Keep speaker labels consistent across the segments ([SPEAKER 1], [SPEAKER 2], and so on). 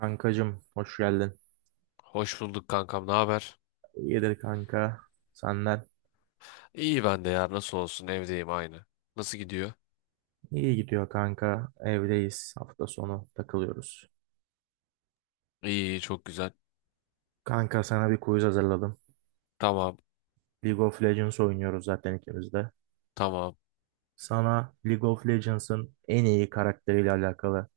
[SPEAKER 1] Kankacım, hoş geldin.
[SPEAKER 2] Hoş bulduk kankam, ne haber?
[SPEAKER 1] İyidir kanka. Senden
[SPEAKER 2] İyi ben de ya, nasıl olsun evdeyim aynı. Nasıl gidiyor?
[SPEAKER 1] iyi gidiyor kanka. Evdeyiz. Hafta sonu takılıyoruz.
[SPEAKER 2] İyi, iyi, çok güzel.
[SPEAKER 1] Kanka, sana bir quiz hazırladım.
[SPEAKER 2] Tamam,
[SPEAKER 1] League of Legends oynuyoruz zaten ikimiz de.
[SPEAKER 2] tamam.
[SPEAKER 1] Sana League of Legends'ın en iyi karakteriyle alakalı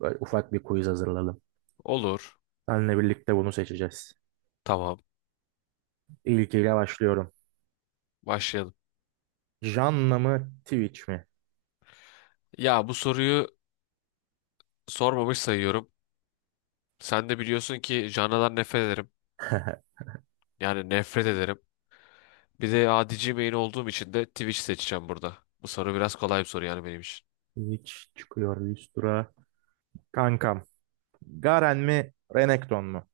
[SPEAKER 1] böyle ufak bir quiz hazırladım.
[SPEAKER 2] Olur.
[SPEAKER 1] Seninle birlikte bunu seçeceğiz.
[SPEAKER 2] Tamam,
[SPEAKER 1] İlkiyle başlıyorum.
[SPEAKER 2] başlayalım.
[SPEAKER 1] Janna mı Twitch mi?
[SPEAKER 2] Ya bu soruyu sormamış sayıyorum. Sen de biliyorsun ki canlıdan nefret ederim. Yani nefret ederim. Bir de adici main olduğum için de Twitch seçeceğim burada. Bu soru biraz kolay bir soru yani benim için.
[SPEAKER 1] Twitch çıkıyor Lystra. Kankam, Garen mi Renekton mu?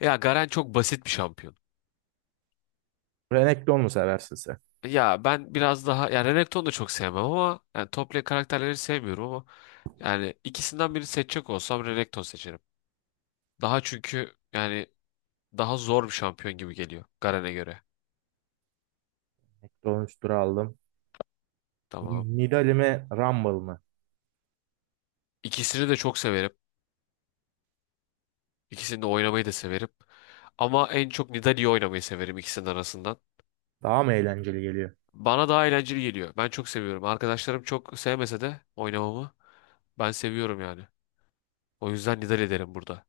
[SPEAKER 2] Ya Garen çok basit bir şampiyon.
[SPEAKER 1] Renekton mu seversin sen?
[SPEAKER 2] Ya ben biraz daha ya Renekton'u da çok sevmem ama yani Topley karakterleri sevmiyorum ama yani ikisinden biri seçecek olsam Renekton seçerim. Daha çünkü yani daha zor bir şampiyon gibi geliyor Garen'e göre.
[SPEAKER 1] Ekron üstüre aldım.
[SPEAKER 2] Tamam.
[SPEAKER 1] Nidali mi Rumble mı?
[SPEAKER 2] İkisini de çok severim. İkisini de oynamayı da severim. Ama en çok Nidalee'yi oynamayı severim ikisinin arasından.
[SPEAKER 1] Daha mı eğlenceli geliyor?
[SPEAKER 2] Bana daha eğlenceli geliyor. Ben çok seviyorum. Arkadaşlarım çok sevmese de oynamamı ben seviyorum yani. O yüzden Nidalee derim burada.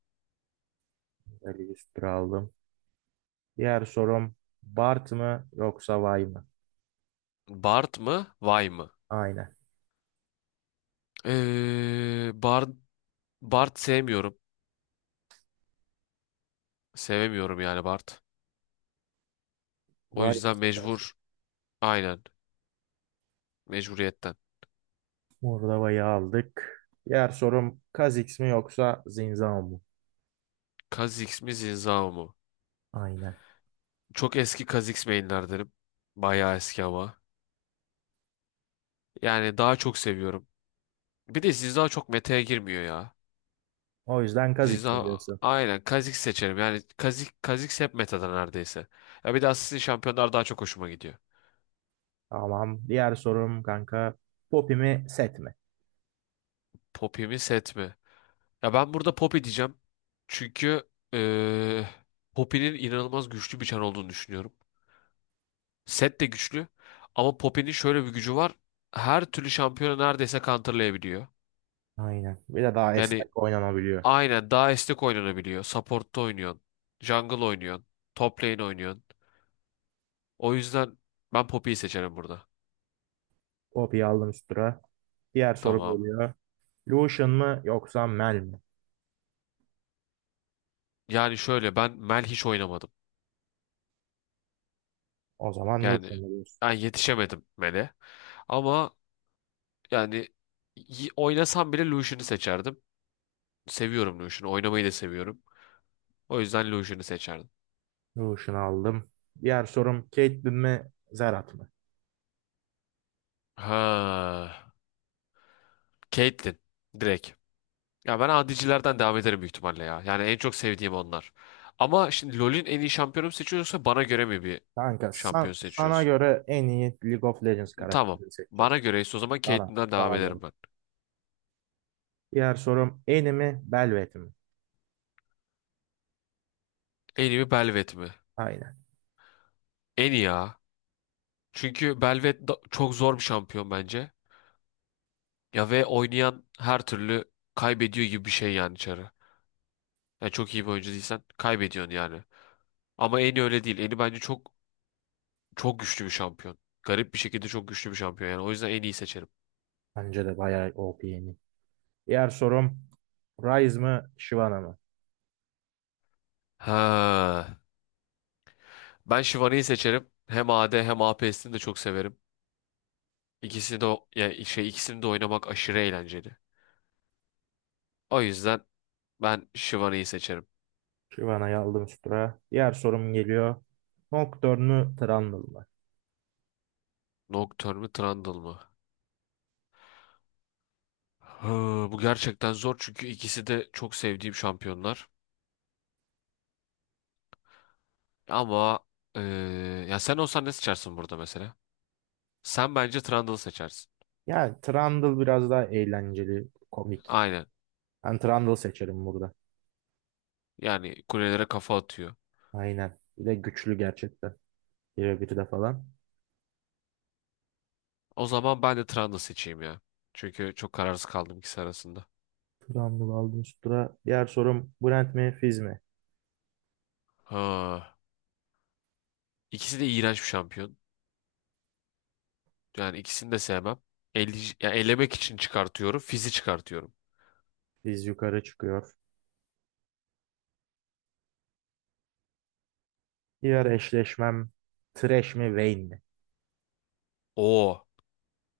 [SPEAKER 1] Nidali üstüre aldım. Diğer sorum, Bart mı yoksa Vay mı?
[SPEAKER 2] Bard mı? Vay mı?
[SPEAKER 1] Aynen.
[SPEAKER 2] Bard Bart sevmiyorum. Sevemiyorum yani Bart. O
[SPEAKER 1] Vay mı
[SPEAKER 2] yüzden
[SPEAKER 1] seçersin?
[SPEAKER 2] mecbur. Aynen. Mecburiyetten.
[SPEAKER 1] Burada Vay'ı aldık. Diğer sorum, Kha'Zix mi yoksa Zinzao mu?
[SPEAKER 2] Kha'Zix mi Zinzao mu?
[SPEAKER 1] Aynen.
[SPEAKER 2] Çok eski Kha'Zix mainlerdenim. Bayağı eski ama. Yani daha çok seviyorum. Bir de Zinzao çok meta'ya girmiyor ya.
[SPEAKER 1] O yüzden Kha'Zix mi
[SPEAKER 2] Zinzao
[SPEAKER 1] diyorsun?
[SPEAKER 2] aynen Kha'Zix seçerim. Yani Kha'Zix hep meta'da neredeyse. Ya bir de Assassin Şampiyonlar daha çok hoşuma gidiyor.
[SPEAKER 1] Tamam. Diğer sorum kanka, Poppy mi Set mi?
[SPEAKER 2] Poppy mi Set mi? Ya ben burada Poppy diyeceğim. Çünkü Poppy'nin inanılmaz güçlü bir çar olduğunu düşünüyorum. Set de güçlü. Ama Poppy'nin şöyle bir gücü var. Her türlü şampiyonu neredeyse counterlayabiliyor.
[SPEAKER 1] Aynen. Bir de daha
[SPEAKER 2] Yani
[SPEAKER 1] esnek oynanabiliyor.
[SPEAKER 2] aynen daha esnek oynanabiliyor. Support'ta oynuyorsun. Jungle oynuyorsun. Top lane oynuyorsun. O yüzden ben Poppy'yi seçerim burada.
[SPEAKER 1] Poppy'yi aldım üst tura. Diğer sorum
[SPEAKER 2] Tamam.
[SPEAKER 1] geliyor. Lucian mı yoksa Mel mi?
[SPEAKER 2] Yani şöyle ben Mel hiç oynamadım.
[SPEAKER 1] O zaman
[SPEAKER 2] Yani
[SPEAKER 1] Lucian mı?
[SPEAKER 2] ben yetişemedim Mel'e. Ama yani Oynasam bile Lucian'ı seçerdim. Seviyorum Lucian'ı. Oynamayı da seviyorum. O yüzden Lucian'ı seçerdim.
[SPEAKER 1] Lotion'u aldım. Diğer sorum, Caitlyn mi Zerat mı?
[SPEAKER 2] Ha, Caitlyn direkt. Ya ben adicilerden devam ederim büyük ihtimalle ya. Yani en çok sevdiğim onlar. Ama şimdi LoL'ün en iyi şampiyonu mu seçiyorsa bana göre mi bir
[SPEAKER 1] Kanka,
[SPEAKER 2] şampiyon
[SPEAKER 1] sana
[SPEAKER 2] seçiyoruz?
[SPEAKER 1] göre en iyi League of Legends
[SPEAKER 2] Tamam.
[SPEAKER 1] karakterini seçeceğiz.
[SPEAKER 2] Bana göreyse o zaman
[SPEAKER 1] Sana,
[SPEAKER 2] Caitlyn'den devam
[SPEAKER 1] sana göre.
[SPEAKER 2] ederim ben.
[SPEAKER 1] Diğer sorum, Annie mi Belvet mi?
[SPEAKER 2] En iyi mi Belvet mi?
[SPEAKER 1] Aynen.
[SPEAKER 2] En iyi ya. Çünkü çok zor bir şampiyon bence. Ya ve oynayan her türlü kaybediyor gibi bir şey yani içeri. Yani çok iyi bir oyuncu değilsen kaybediyorsun yani. Ama en iyi öyle değil. En iyi bence çok çok güçlü bir şampiyon. Garip bir şekilde çok güçlü bir şampiyon yani. O yüzden en iyi seçerim.
[SPEAKER 1] Bence de bayağı OP Annie. Diğer sorum, Ryze mı Shyvana mı?
[SPEAKER 2] Ha. Ben Shivani'yi seçerim. Hem AD hem APS'ini de çok severim. İkisini de ikisini de oynamak aşırı eğlenceli. O yüzden ben Shivani'yi seçerim.
[SPEAKER 1] Shyvana'yı aldım üst tura. Diğer sorum geliyor. Nocturne mü Trundle mı?
[SPEAKER 2] Nocturne mı Trundle mı? Hı, bu gerçekten zor çünkü ikisi de çok sevdiğim şampiyonlar. Ama eee, Ya sen olsan ne seçersin burada mesela? Sen bence Trundle seçersin.
[SPEAKER 1] Yani Trundle biraz daha eğlenceli, komik.
[SPEAKER 2] Aynen.
[SPEAKER 1] Ben Trundle seçerim burada.
[SPEAKER 2] Yani kulelere kafa atıyor.
[SPEAKER 1] Aynen. Bir de güçlü gerçekten. Bire bir de falan.
[SPEAKER 2] O zaman ben de Trundle seçeyim ya. Çünkü çok kararsız kaldım ikisi arasında.
[SPEAKER 1] Turan Baldestura. Diğer sorum, Brent mi Fizz mi?
[SPEAKER 2] Ha, ikisi de iğrenç bir şampiyon. Yani ikisini de sevmem. Yani elemek için çıkartıyorum. Fizi çıkartıyorum.
[SPEAKER 1] Fizz yukarı çıkıyor. Diğer eşleşmem, Thresh mi Vayne mi?
[SPEAKER 2] Oo.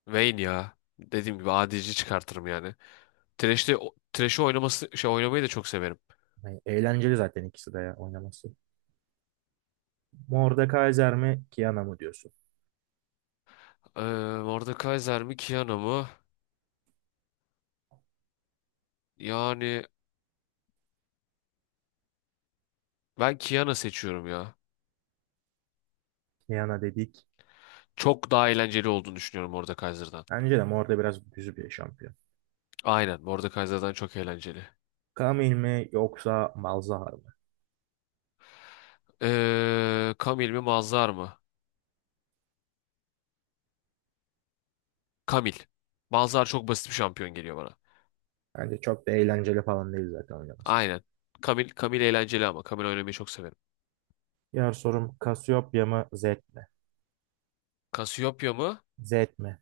[SPEAKER 2] Vayne ya. Dediğim gibi ADC çıkartırım yani. Thresh'i oynaması şey oynamayı da çok severim.
[SPEAKER 1] Yani eğlenceli zaten ikisi de ya oynaması. Mordekaiser mi Kiana mı diyorsun?
[SPEAKER 2] Ee, Mordekaiser mi Kiana mı? Yani ben Kiana seçiyorum ya.
[SPEAKER 1] Kiana dedik.
[SPEAKER 2] Çok daha eğlenceli olduğunu düşünüyorum Mordekaiser'dan.
[SPEAKER 1] Bence de Morde biraz düzü bir şampiyon.
[SPEAKER 2] Aynen Mordekaiser'dan çok eğlenceli.
[SPEAKER 1] Camille mi yoksa Malzahar mı?
[SPEAKER 2] Camille mi Mazhar mı? Kamil. Bazılar çok basit bir şampiyon geliyor bana.
[SPEAKER 1] Bence çok da eğlenceli falan değil zaten oynaması.
[SPEAKER 2] Aynen. Kamil eğlenceli ama. Kamil oynamayı çok severim.
[SPEAKER 1] Diğer sorum, Cassiopeia mı Zed mi?
[SPEAKER 2] Cassiopeia mı?
[SPEAKER 1] Zed mi?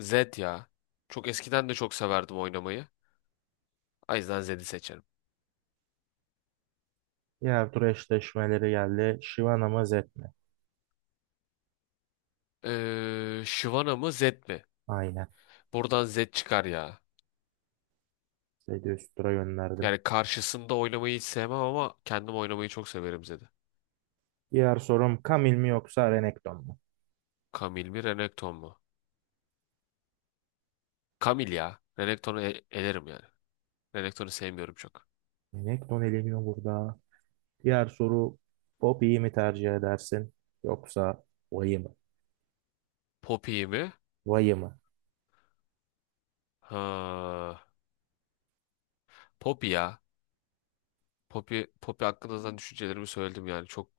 [SPEAKER 2] Zed ya. Çok eskiden de çok severdim oynamayı. O yüzden Zed'i seçerim.
[SPEAKER 1] Diğer tur eşleşmeleri geldi. Shyvana mı Zed mi?
[SPEAKER 2] Shyvana mı Zed mi?
[SPEAKER 1] Aynen.
[SPEAKER 2] Buradan Zed çıkar ya.
[SPEAKER 1] Zed'i üst tura gönderdim.
[SPEAKER 2] Yani karşısında oynamayı hiç sevmem ama kendim oynamayı çok severim Zed'i.
[SPEAKER 1] Diğer sorum, kamil mi yoksa Renekton mu?
[SPEAKER 2] Kamil mi Renekton mu? Kamil ya. Elerim yani. Renekton'u sevmiyorum çok.
[SPEAKER 1] Renekton eleniyor burada. Diğer soru, Poppy'yi mi tercih edersin yoksa Vay'ı mı?
[SPEAKER 2] Poppy mi?
[SPEAKER 1] Vay'ı mı?
[SPEAKER 2] Ha, Poppy ya. Poppy hakkında zaten düşüncelerimi söyledim yani. Çok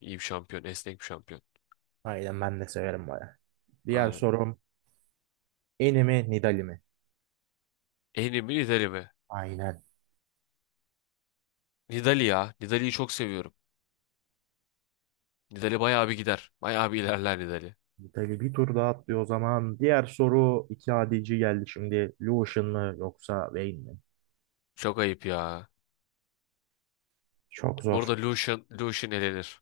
[SPEAKER 2] iyi bir şampiyon. Esnek bir şampiyon.
[SPEAKER 1] Aynen, ben de severim Vay'ı. Diğer
[SPEAKER 2] Aynen.
[SPEAKER 1] sorum, Eni mi Nidalee mi?
[SPEAKER 2] En mi Nidali mi?
[SPEAKER 1] Aynen.
[SPEAKER 2] Nidali ya. Nidali'yi çok seviyorum. Nidali bayağı bir gider. Bayağı bir ilerler Nidali.
[SPEAKER 1] Nidalee bir tur daha atlıyor o zaman. Diğer soru, iki adici geldi şimdi. Lucian mı yoksa Vayne mi?
[SPEAKER 2] Çok ayıp ya.
[SPEAKER 1] Çok zor.
[SPEAKER 2] Burada Lucian elenir.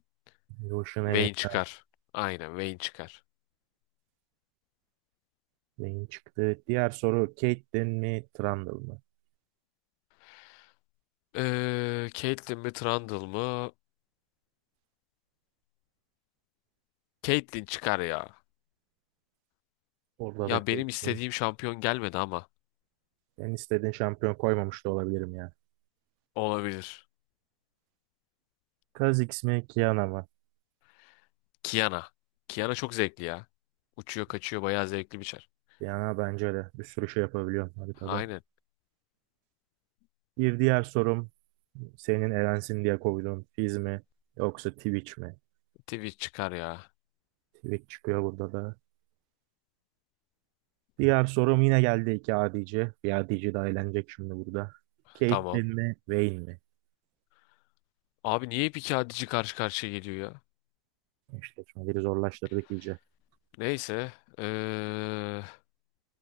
[SPEAKER 1] Lucian
[SPEAKER 2] Vayne
[SPEAKER 1] elinde.
[SPEAKER 2] çıkar. Aynen Vayne çıkar.
[SPEAKER 1] Vayne çıktı. Diğer soru, Caitlyn mi Trundle mı?
[SPEAKER 2] Caitlyn mi Trundle mı? Caitlyn çıkar ya.
[SPEAKER 1] Orada da
[SPEAKER 2] Ya benim
[SPEAKER 1] Caitlyn.
[SPEAKER 2] istediğim şampiyon gelmedi ama.
[SPEAKER 1] Ben istediğin şampiyon koymamış da olabilirim ya.
[SPEAKER 2] Olabilir.
[SPEAKER 1] Kaz X mi Kiana mı?
[SPEAKER 2] Kiana. Kiana çok zevkli ya. Uçuyor kaçıyor bayağı zevkli bir çar.
[SPEAKER 1] Kiana bence de bir sürü şey yapabiliyor haritada.
[SPEAKER 2] Aynen.
[SPEAKER 1] Bir diğer sorum, senin Erensin diye koyduğun Fizz mi yoksa Twitch mi?
[SPEAKER 2] Twitch çıkar ya.
[SPEAKER 1] Twitch çıkıyor burada da. Diğer sorum yine geldi, iki adici. Bir adici daha eğlenecek şimdi burada.
[SPEAKER 2] Tamam.
[SPEAKER 1] Caitlyn mi Vayne mi?
[SPEAKER 2] Abi niye hep iki adici karşı karşıya geliyor ya?
[SPEAKER 1] İşte şimdi biri zorlaştırdık iyice.
[SPEAKER 2] Neyse.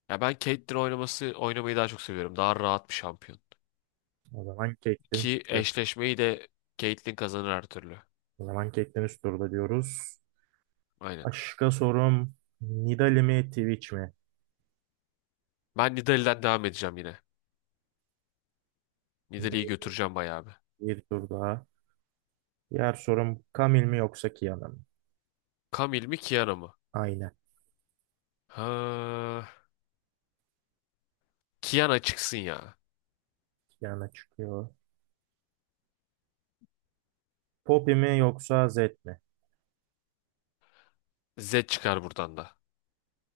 [SPEAKER 2] Ya ben Caitlyn oynaması oynamayı daha çok seviyorum. Daha rahat bir şampiyon.
[SPEAKER 1] O zaman Caitlyn
[SPEAKER 2] Ki
[SPEAKER 1] çıktı.
[SPEAKER 2] eşleşmeyi de Caitlyn kazanır her türlü.
[SPEAKER 1] O zaman Caitlyn üst turda diyoruz.
[SPEAKER 2] Aynen.
[SPEAKER 1] Başka sorum, Nidalee mi Twitch mi?
[SPEAKER 2] Ben Nidalee'den devam edeceğim yine. Nidalee'yi götüreceğim bayağı bir.
[SPEAKER 1] Bir tur daha. Diğer sorum, Camille mi yoksa Kiana mı?
[SPEAKER 2] Camille mi Kiana mı?
[SPEAKER 1] Aynen.
[SPEAKER 2] Ha, Kiana çıksın ya.
[SPEAKER 1] Yana çıkıyor. Poppy mi yoksa Zed mi?
[SPEAKER 2] Zed çıkar buradan da.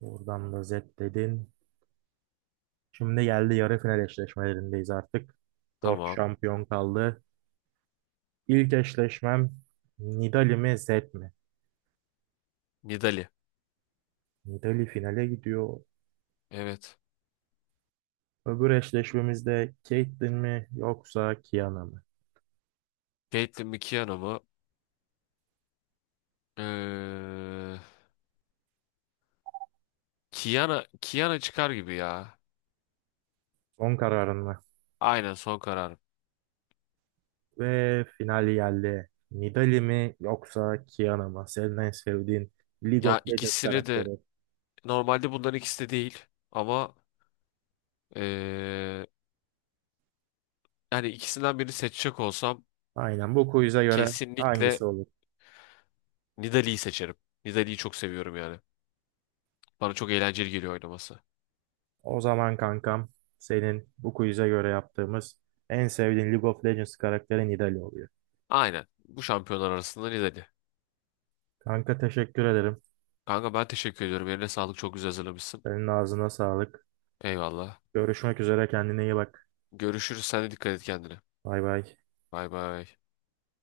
[SPEAKER 1] Buradan da Zed dedin. Şimdi geldi, yarı final eşleşmelerindeyiz artık. Dört
[SPEAKER 2] Tamam.
[SPEAKER 1] şampiyon kaldı. İlk eşleşmem, Nidali mi Zed mi?
[SPEAKER 2] Nidalee.
[SPEAKER 1] Nidali finale gidiyor.
[SPEAKER 2] Evet.
[SPEAKER 1] Öbür eşleşmemizde Caitlyn mi yoksa Kiana mı?
[SPEAKER 2] Caitlyn mi Kiana mı? Eee Kiana çıkar gibi ya.
[SPEAKER 1] Son kararın mı?
[SPEAKER 2] Aynen son karar.
[SPEAKER 1] Ve final geldi. Nidali mi yoksa Kiana mı? Senin en sevdiğin League
[SPEAKER 2] Ya
[SPEAKER 1] of Legends
[SPEAKER 2] ikisini de
[SPEAKER 1] karakteri.
[SPEAKER 2] normalde bunların ikisi de değil ama eee, yani ikisinden birini seçecek olsam
[SPEAKER 1] Aynen, bu quiz'e göre hangisi
[SPEAKER 2] kesinlikle
[SPEAKER 1] olur?
[SPEAKER 2] Nidalee'yi seçerim. Nidalee'yi çok seviyorum yani. Bana çok eğlenceli geliyor oynaması.
[SPEAKER 1] O zaman kankam, senin bu quiz'e göre yaptığımız en sevdiğin League of Legends karakterin Nidalee oluyor.
[SPEAKER 2] Aynen. Bu şampiyonlar arasında Nidalee.
[SPEAKER 1] Kanka, teşekkür ederim.
[SPEAKER 2] Kanka ben teşekkür ediyorum. Eline sağlık. Çok güzel hazırlamışsın.
[SPEAKER 1] Senin ağzına sağlık.
[SPEAKER 2] Eyvallah.
[SPEAKER 1] Görüşmek üzere, kendine iyi bak.
[SPEAKER 2] Görüşürüz. Sen de dikkat et kendine.
[SPEAKER 1] Bay bay.
[SPEAKER 2] Bay bay.